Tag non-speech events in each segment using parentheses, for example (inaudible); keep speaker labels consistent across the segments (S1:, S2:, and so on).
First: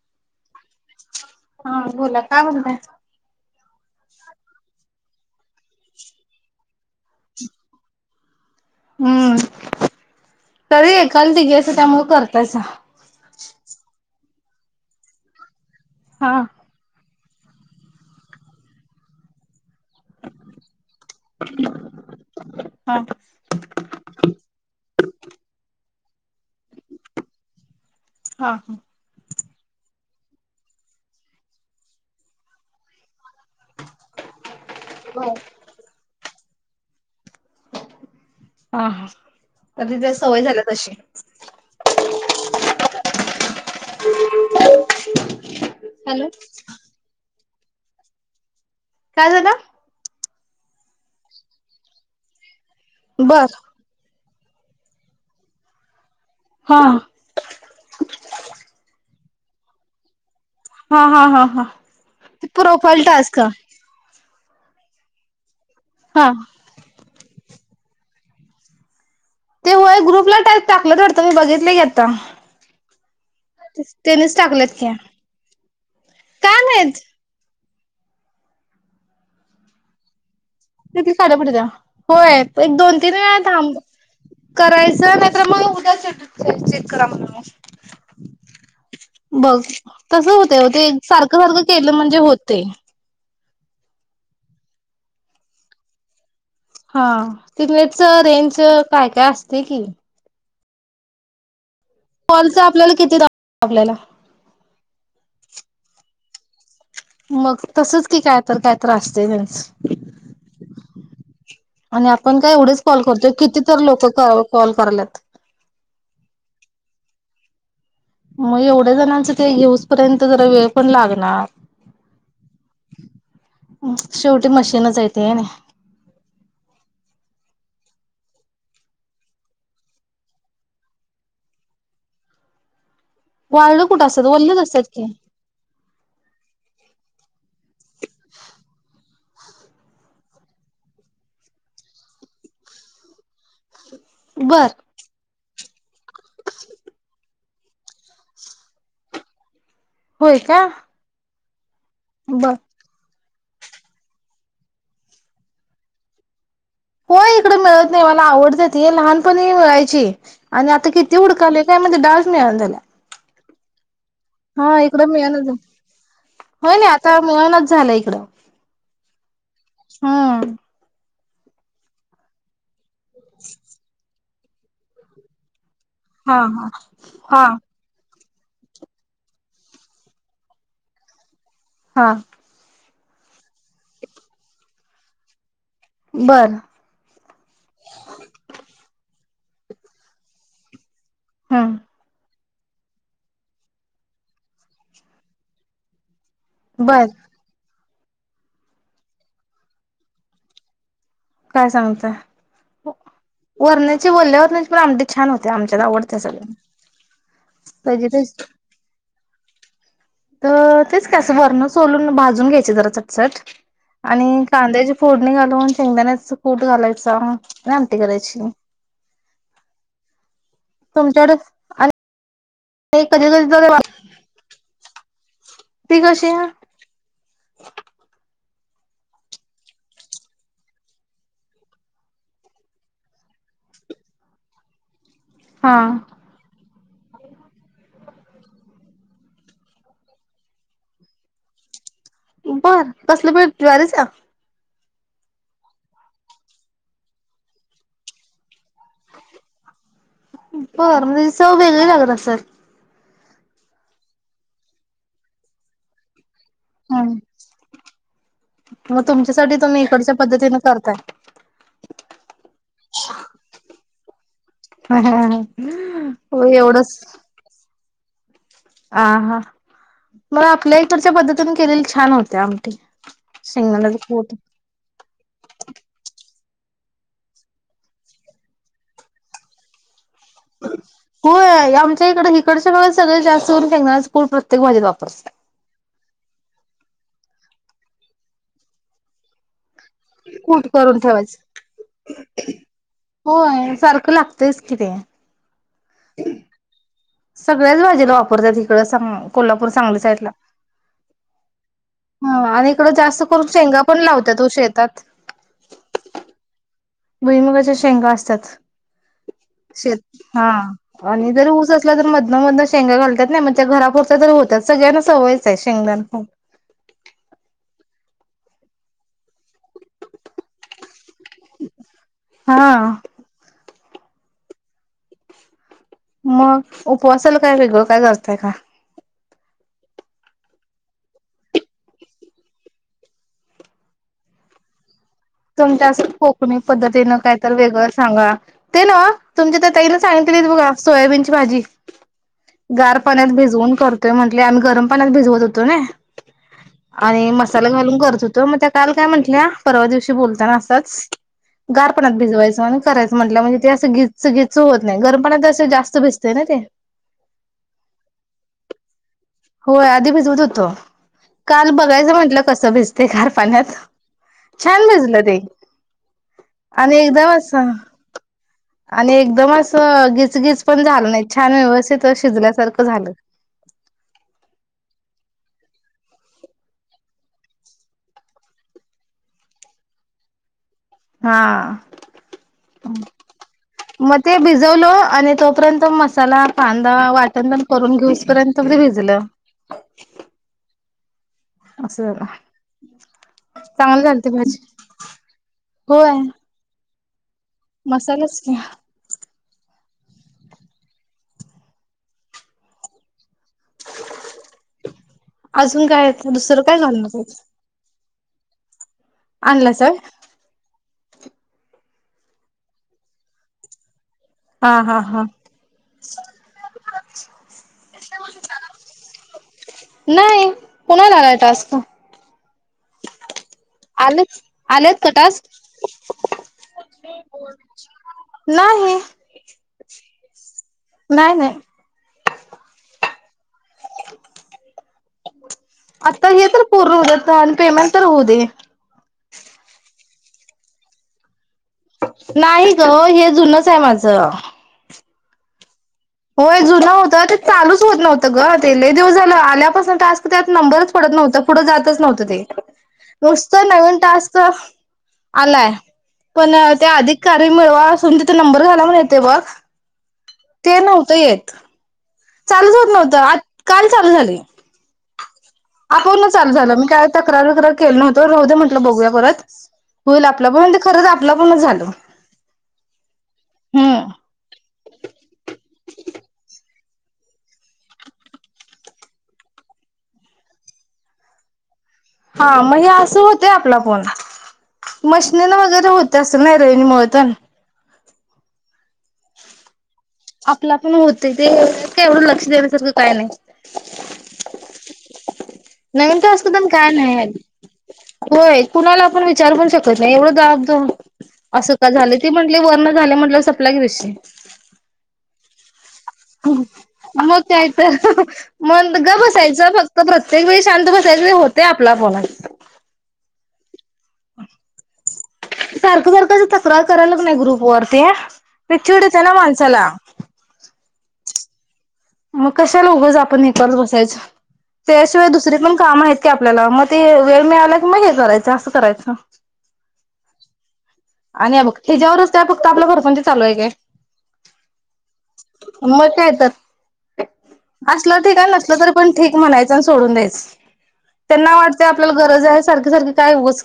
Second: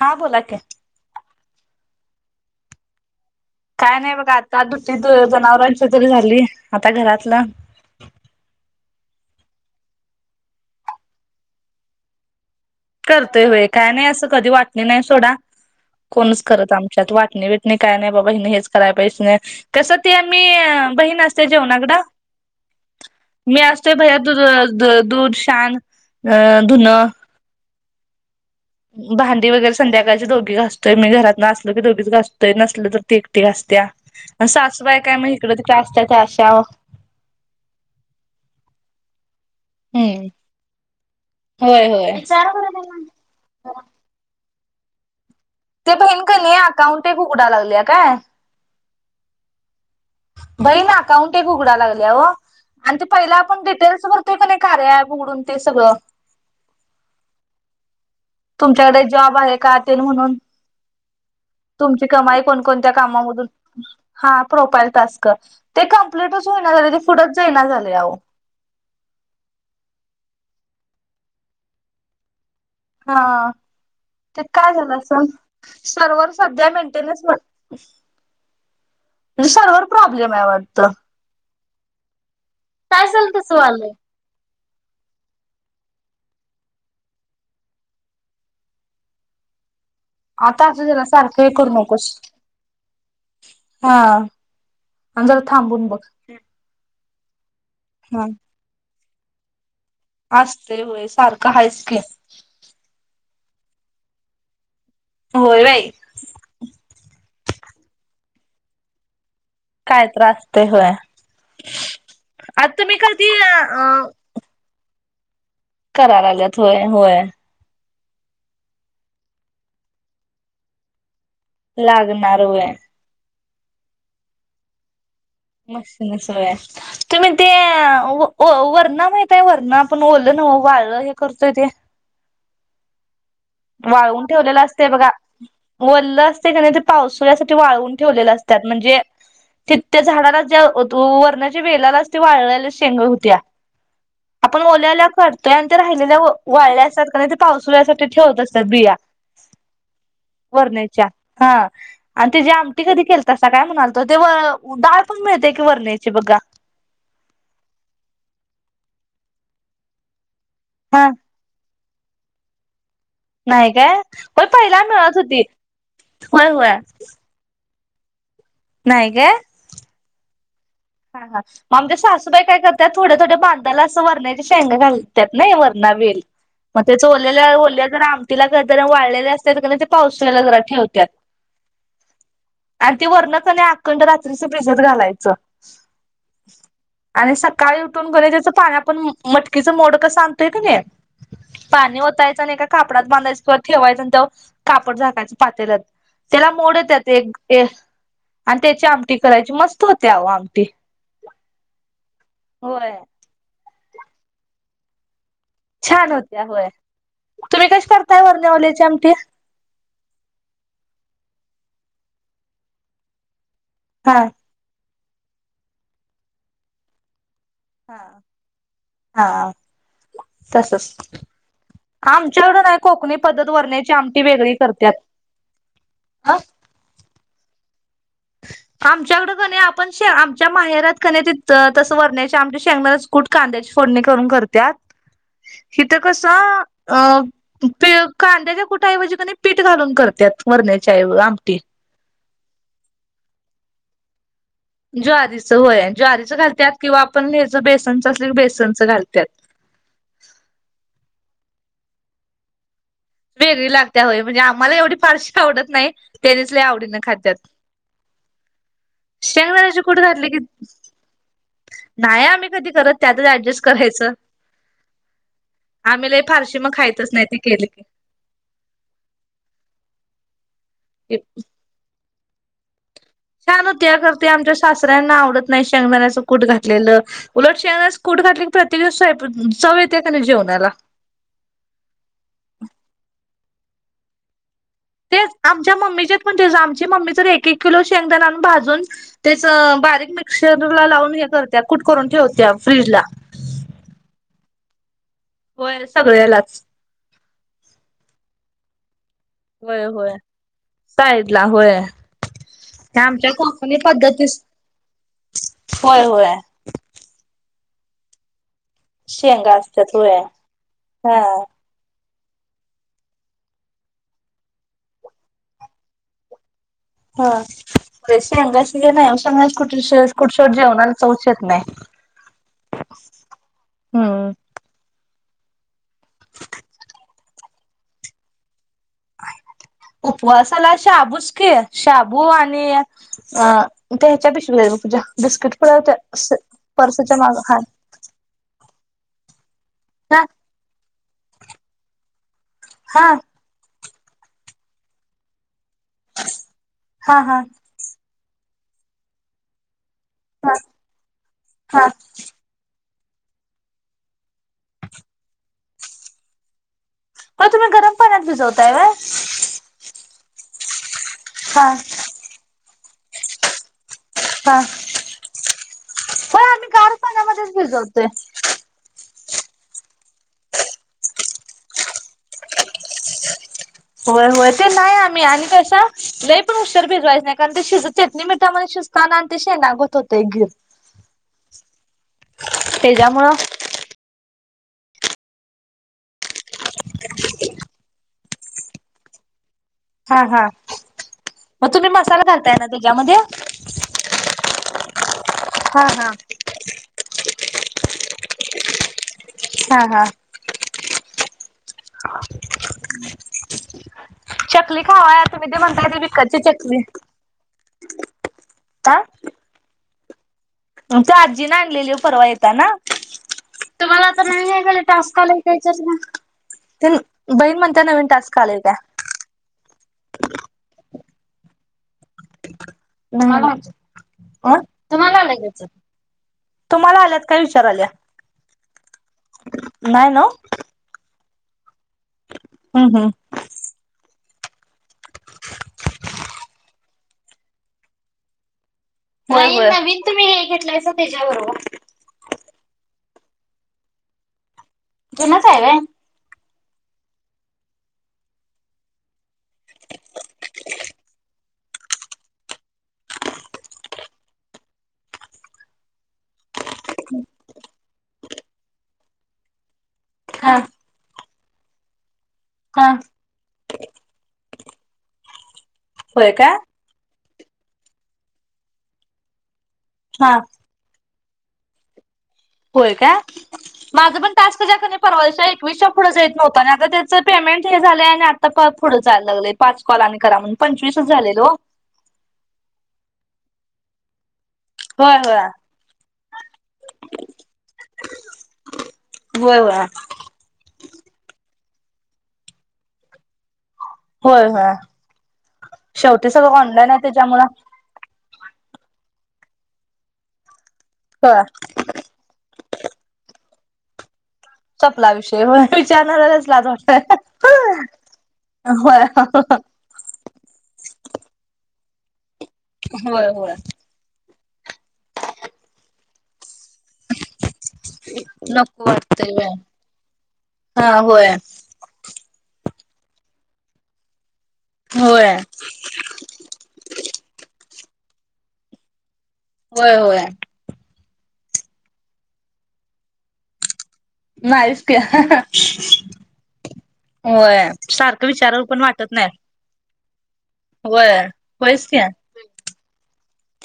S1: हा बोला क
S2: हा बोला काय म्हणताय
S1: काय नाय बघा आता दुटी जनावरांची तरी झाली. आता घरातलं
S2: हम्म तरी हे खलती गॅस ये त्यामूळ कर
S1: करतय होय काय नाय असं कधी वाटली नाय सोडा
S2: हा
S1: कोणच करत आमच्यात वाट इनी विटने काय नाय बाबा हिन हेच कराय पाये (unintelligible) कसं ते मी बहीण असते जेवणाकड
S2: हा
S1: मी असतोय भायर दू दू दूध, शान अ धुन
S2: हा हा
S1: भांडी वगैरे संध्याकाळचे दोघी घासतोय मी घरातन असलो की दोघीच घासतोय नसल तर ती ती घासत्या म सासूबाई काय म इकडं तिकड असत्या त्या अशा
S2: हा ह तर तिथ
S1: हम्म
S2: सवय झाल्या तशी
S1: होय होय.
S2: (inaudible)
S1: ते बहीण
S2: हॅलो
S1: का नाय अकाउंट एक उघडा लागल्या काय
S2: काय झालं.
S1: बहीण अकाउंट एक उघडा लागल्या वो आणि ते पहिला
S2: बर
S1: आपण डिटेल्स भर तो कनाय कार्या ऍप उघडून ते सगळं
S2: हा
S1: तुमच्याकडे जॉब आहे का तेन म्हणून
S2: हा हा हा हा
S1: तुमची कमाई
S2: ते
S1: कोण कोणत्या
S2: प्रोफाईल टास्क
S1: कामामधून हा प्रोफाईल टास्क ते
S2: हा
S1: कंप्लीटचं होईना झालय ते पुढच जाईना झालय आहो.
S2: ते होय ग्रुपला टाईप टाकलंतं वाटत मी बघितलं की आता
S1: हा
S2: त्यानीच
S1: ते
S2: टाकलेत
S1: काय
S2: की
S1: झालं असन सर्वर
S2: काय
S1: सध्या
S2: माहित
S1: मेंटेनन्स म्हणजे सर्वर प्रॉब्लेम हाय वाट
S2: (unintelligible) होय एक दोन
S1: काय
S2: तीन
S1: झालं
S2: वेळा
S1: तसं
S2: थांब
S1: व्हालंय
S2: करायचं नायतर मग उद्या (unintelligible) चेक करा म्हण म बघ तस होतय ओ
S1: आता
S2: ते
S1: असू दे ना
S2: सारखं
S1: हे
S2: सारखं
S1: करू
S2: केलं
S1: नकोस
S2: म्हणजे होतय.
S1: हा आणि जरा थांबून बघ
S2: हा तिथच
S1: हा
S2: रेंज काय काय असतय की, -
S1: असतंय होय सारखं हायच की
S2: कॉलच आपल्याला किती आपल्याला-
S1: होय बाई
S2: मग तसच की काय तर काय आसतय हं
S1: काय त्रासतय होय.
S2: आणि आपण काय
S1: आता
S2: एवढेच
S1: तुम्ही
S2: कॉल
S1: कधी
S2: करतो
S1: अ
S2: कितीत लोक कॉल करल्यात
S1: करा लागत होय होय
S2: मग एवढ्या जणांचं ते येऊस पर्यंत जरा वेळ पण लागणार
S1: लागणारय
S2: शेवटी मशीनच य
S1: मशन (unintelligible) सोय तुम्ही ते वरणा माहित आहे वरणा पण ओलं ना वाळ हे करतोय ते
S2: वाळलं कुठं
S1: वाळउन
S2: असतात वल्लेच
S1: ठेवलेलं
S2: असतात
S1: असते बघा
S2: की.
S1: वलं असते क नाही पावसाळ्यासाठी वाळवून ठेवलेले असतात म्हणजे ति त्या झाडालाच ज्या वरणाच्या वेळेलाच ते वाळयल्या शेंग हुत्या आपण
S2: बर
S1: ओल्याला करतोय आणि ते राहिलेल्या वाळल्या असतात कार (unintelligible) नाही ते पावसळसाठी ठेवत असतात बिया
S2: होय का
S1: वरण्याच्या हा आणि तेजी
S2: बर.
S1: आमटी कधी के तसा काय म्हणालत ते व डाळ पण मिळते की वरण्याची बघा
S2: होय इकड मिळत नाही मला आवडत त हे लहानपणी मिळायची आणि आता
S1: हा
S2: किती उडकालोय म डमिला (unintelligible)
S1: नाही काय होय
S2: हा
S1: पहिला
S2: इकडं
S1: मिळत होती
S2: मिळणच होय ना आता मिळणचं झालं इकडं
S1: नाही काय
S2: हम्
S1: हा हा मग आमच्या सासूबाई काय करत्यात थोड थोड बांधाला असं वरण्याचे शेंगा घालत्यात नाही वर (unintelligible)
S2: हा हा
S1: मग
S2: हा
S1: त्याल्याल्या (unintelligible) आ तिला गदरा वाळलेले असत तर ते पावसाळळेला जरा ठेवत्यात
S2: हा
S1: आणि ती वर्णकने अखंड रात्रीच फ्रिजत घालायचं
S2: बर
S1: आणि सकाळी उठून बरे त्याच पाण्या पण मटकीचं मोड कस आणतोय क नाही
S2: हम्म
S1: पाणी वतायचं नाही का कापडात बांधायचं किंवा ठेवायचं त्याव कापड झाकायच पातेर त्याला मोडत
S2: बर
S1: येत्यात एक आणि त्याची आमटी करायची मस्त होते अव आमटी
S2: काय सांगताय
S1: होय
S2: वरण्याची बोलल्या (unintelligible) वरण्याची पण आमटी छान होत ते आमच्यात
S1: छान
S2: आवडत
S1: होत्या होय. तुम्ही कशी
S2: सगळ्यां
S1: करताय वरण्यावल्याची आमटी?
S2: तर तेच का अस वरण सोलून भाजून घ्यायचे जरा चटचट
S1: हा
S2: आणि कांद्या ज फोडणी घालून शेंगदाण्याचा कुट घालायचां आमटी करायची
S1: हा
S2: तुमच्याकड (unintelligible)
S1: आमच्याकड काय कोकणी पद्धत वर्ण्याची आमटी वेगळी करत्यात
S2: ती कशी ह
S1: (inaudible) आमच्याकडं क नाही आपण शे आमच्या माहेरात क नाय तसं वरण्याची आमटी शेंगदाारच कूट कांद्याची करून
S2: हा.
S1: करत्यात इथ कस अ प ते कांद्याच्या कुठऐवजी क नाही पीठ घालून करतात व वरण्याची आमटी
S2: बर कसलं प ज्वारीच
S1: ज्वारीच होय ज्वारीच घालतत किंवा आपण हेच बेसनच असली क बेसन
S2: बर म्हणजे चव वेगळी लागत असर
S1: वेगळी लागत्या होय म्हणजे आम्हाला एवढी फारशी आवडत नाही टेनिसला (unintelligible) आवडी ना खातद्यात
S2: मग तुमच्यासाठी तुम्ही इकडच्या
S1: की
S2: पद्धतीने करताय
S1: नाही आम्ही कधी करत त्यातच ऍडजस्ट करायचं आम्हीलय
S2: हो
S1: फारशी मग खायचच
S2: एवढंच
S1: नाही त केली की
S2: आ हा मला आपल्या इकडच्या पद्धतीने केलेली छान होत्या आमटी
S1: छान
S2: शेंगदाण्याच
S1: होत्या करते
S2: कूट.
S1: आमच्या शासऱ्यांना आवडत नाही शेंगदाण्याच कुठ घातलेलं उलट श (unintelligible) कुट घातले क प्रत्येक च (unintelligible)
S2: होय आमच्या इकड इिकडच्या सगळ सगळ जास्त होऊनणार प्रत्य (unintelligible) तेग (unintelligible) माझ्या वापरत
S1: म्हणजे आमची मम्मी तर ऐक ऐक किलो शेंगदाणा भाजून तेच बारीक
S2: कूट
S1: मिक्सर ला
S2: करून
S1: लावून हे
S2: ठेवायच
S1: करत्या कुट करून ठेवत्या फ्रीजला
S2: किती आहे
S1: होय सगळ्यालाच
S2: सगळ्याच भाजीला वापरतात इकड सां कोल्हापूर
S1: होय
S2: सांगली
S1: होय.
S2: साईडला
S1: साईड ला होय
S2: ह आणि इकड जास्त
S1: आमच्या
S2: करून
S1: कोकणी
S2: शेंगा पण
S1: पद्धतीस
S2: लावत्यात शेतात
S1: होय होय
S2: भुईमुगाच्या शेंगा असतात
S1: शेंगा असत्यात
S2: शेत
S1: होय
S2: हा
S1: हा
S2: आणि जर ऊस असला तर म न मध शेंगा घालतात नाही म्हणजे घरापुरच्या तरी होतात सगळ्यांना सवयचं आहे शेंगदाना
S1: हा रेश हंगास गला स (unintelligible) कुठ कुठसोड जेवणाला चौचत नाही
S2: हा
S1: (unintelligible) हम्
S2: मग उपवासाला काय वेगळं काय करतय का
S1: आहे उपवासाला शाबूच क शाबू आणि अ त्याच्या पश पूजा बिस्किट
S2: तुमच्या
S1: पुढ
S2: असं कोकणी पद्धतीनं
S1: पर्सच्या माग
S2: कायत
S1: हा.
S2: वेगळं सांगा ते ना तुमच्या तर त ना
S1: हा
S2: सांगित बघा सोयाबीनची भाजी गार
S1: हा
S2: पाण्यात भिजवून करत म्हटले आम्ही गरम पाण्यात भिजवत होतो ना
S1: हा
S2: आणि
S1: हा
S2: मसाला घालून करत होतो त मग त्या काल काय म्हंटल्या परवा दिवशी
S1: हा
S2: बोलताना असंच
S1: हा
S2: गारपणात भिजवायचं म्ह करायच म्हट म्हणजे ते असं घीच घीच होत नाही गरम पाण्यात जास्त भिजताना ते
S1: मग तुम्ही गरम पाण्यात भिजवताय
S2: होय आधी भिजवत होतो
S1: हा
S2: काल बघायचं म्हंटलं कसं भिजते गार पाण्यात
S1: हा
S2: छान भिजलं ते
S1: होय आम्ही गार
S2: आणि एकदम
S1: पाण्यामध्येच
S2: अस
S1: भिजवतोय
S2: आणि एकदम घिचगीच पण झालं नाही छान व्यवस्थित शिजल्यासारखं झालं.
S1: होय होय ते नाही आम्ही आणि तशा नाही पण उशर भिजवायच नाही कारण ते शिज चटणी मिट मध्ये शिजत काना तशे लागत होतेय गिर
S2: हा
S1: त्याच्यामुळे
S2: मग ते भिजवलं आणि तोपर्यंत मसाला कांदा वाटण पण करून घेऊ इसपर्यंत मी भिजलं.
S1: हा हा मग तुम्ही
S2: असं
S1: मसाला
S2: झालं
S1: घालताय ना त्याच्यामध्ये!
S2: चांगलं झालं ते भाजी
S1: हा हा
S2: होय मसालाच का?
S1: हा हा हम् चकली खावाय तुम्ही ते
S2: अजून
S1: म्हणताय ते
S2: काय
S1: विकतची
S2: दुसरं काय
S1: चकली
S2: घालणार
S1: काय?
S2: आणनला सर (unintelligible)
S1: मग त आजीने आणलेली परवा येताना तुम्हाला नाही
S2: हा
S1: आहे
S2: हा हा.
S1: टास्कालाकायच्यात ना तन बईन मंत नवीन टास् काले का (unintelligible)
S2: नाही कोणाला आलाय टास्क
S1: त्हाला
S2: आलेच आलेत का
S1: तुम्हाला
S2: टास्क?
S1: लगायचं (unintelligible) तुम्हाला आल्यात काय विचार आल्या
S2: नाही
S1: नाही
S2: नाही नाही
S1: हम्म हम्म
S2: आता हे तर पूर्ण होऊ दे आणि पेमेंट तर होऊ दे.
S1: नाही (inaudible) नवीन तुम्ही हे घेतलायसा त्याच्याबरोबर.
S2: नाही ग हे जुनच हाय माझं.
S1: जुनंच हाय हे.
S2: हो हे जुन होतं ते चालूच होत नव्हत ग, ते. लय दिवस झालं, आल्यापासून टास्क, त्यात नंबरच पडत नव्हत तर पुढं जातच नव्हतं ते, नुसतं नवीन टास्क आलाय. पण त्या अधिक कार्य मिळवा, अस, तिथ नंबर घाला, म्हणून येते बघ.
S1: हा
S2: ते नव्हतं येत. चालूच होत
S1: हा
S2: नव्हत. आ काल चालू झालेय. आपून
S1: होय का
S2: चालू झालं, मी काय तक्रार, तक्रार केलं नव्हतो राहू दे, म्हटलं बघूया परत. होईल
S1: हा
S2: आपलं, पण ते खरंच आपल (unintelligible) झालं
S1: होय काय
S2: हम्म
S1: पुढंेत नव्हत आणि आता त्याच पेमेंट हे झालंय आणि आता टास्क पुढं जायला लागले पाच कॉल आनी करा म्हण, पंचवीस. झालेल ओ.
S2: हा मग असं होतेय. आपला फोन
S1: होय होय
S2: मशनिन वगैरे होते असं नाही (unintelligible)
S1: व्हय व्हय.
S2: आपला पण होते. ते एवढं लक्ष देण्यासारखं काय नाही.
S1: होय होय.
S2: नवीन
S1: शेवटी
S2: टास्क
S1: सगळ
S2: पण
S1: ऑनलाईन
S2: काय
S1: आहे,
S2: नाही
S1: त्याच्यामुळ
S2: होय कुणाला आपण विचारु. पण शकत नाही एवढं दाब द
S1: होय
S2: असं का झालं ते म्हण ते वरन झाले म्हटलं, सप्लाय कशी
S1: चपला विषयी होय. विचारणाऱ्यालाच लाज
S2: मग
S1: वाटते
S2: काय तर म गप
S1: होय
S2: बसायचं, फक्त प्रत्येक वेळी शांत बसाय सगळे होते आपला फोन आजच
S1: होय होय.
S2: सारखं सारखंच येत. (unintelligible) करायला नाही ग्रुप वरती मग
S1: नको
S2: चीड येते
S1: वाटतय
S2: ना,
S1: व्हय
S2: माणसाला.
S1: हा होय.
S2: मग कशाला उगच आपण हेकत बसायचं. त्याशिवाय
S1: होय
S2: दुसरी पण काम आहेत की आपल्याला. मग ते वेळ मिळाला की, मग हे करायचं असं करायचं.
S1: होय. होय.
S2: आणि या बघ ह्याच्या वरच काय फक्त आपलं प्रपंच कोणच चालू आहे काय?
S1: नाहीच की.
S2: मग काय तर
S1: होय
S2: असलं
S1: सारखं
S2: ठीक आहे,
S1: विचारावं
S2: नसलं तरी पण
S1: वाटत नाही
S2: ठीक म्हणायचं. असं सोडून द्यायचं.
S1: होय
S2: त्यांना वाटत
S1: होयच की हा
S2: आपल्याला गरज आहे, सारखी सारखी काय उगाच.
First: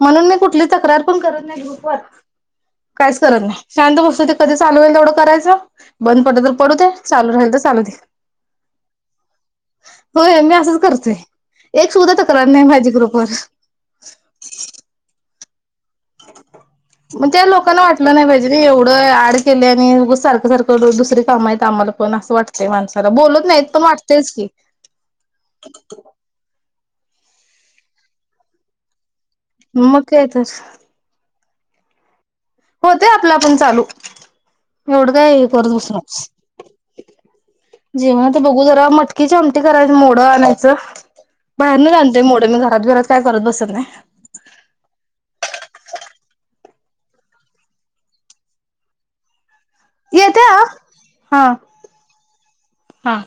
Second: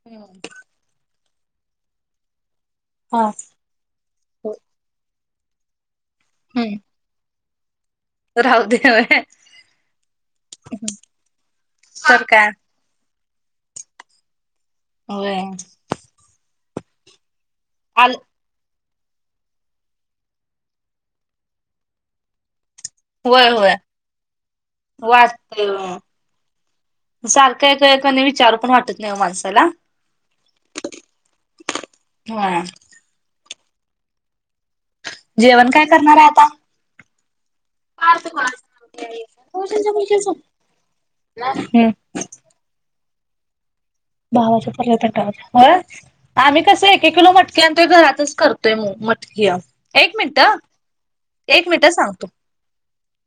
S2: म्हणून मी कुठली तक्रार पण करत नाही, ग्रुप वर. काहीच
S1: हम्म
S2: करत नाही. शांत बस्तू ते कधी चालू होईल तेवढं करायचं, बंद पडलं, तर पडू दे, चालू राहिलं तर. चालू दे.
S1: राहु दे. व्हय.
S2: होय मी असंच करतोय, एक सुुद्धा
S1: तर
S2: तक्रार
S1: काय
S2: नाही माझी ग्रुप बर.
S1: होय.
S2: त्या लोकांना वाटलं
S1: आल
S2: नाही पाहिजे न एवढं ऍड केले आणि उगाच सारखं- सारखं रोज दुसरे काम आहेत आम्हाला पण, असं वाटत ते माणसाला बोलत
S1: होय
S2: नाहीत,
S1: होय
S2: पण वाटतेच की.
S1: वाटतय होय सारखं हाय का, विचारू पण वाटत नाही माणसं
S2: म म काय तर.
S1: व्हया.
S2: पण चालू, एवढं काय
S1: जेवण
S2: करत
S1: काय करणार
S2: बसलास?
S1: आहे आता
S2: जेवणात बघू जरा, मटकीची आमटी करायला मोडं आणायचं बाहेरन
S1: हम्म
S2: आणते मी मोड, घरात घिरात काय करत बसत नाय.
S1: भावाच पर्यटन टाव आम्ही कसं एक किलो मटके आणतोय घरातच करतोय म्हणून मट एक मिनिट
S2: येत्या हा
S1: एक मिनिट सांगतो
S2: हा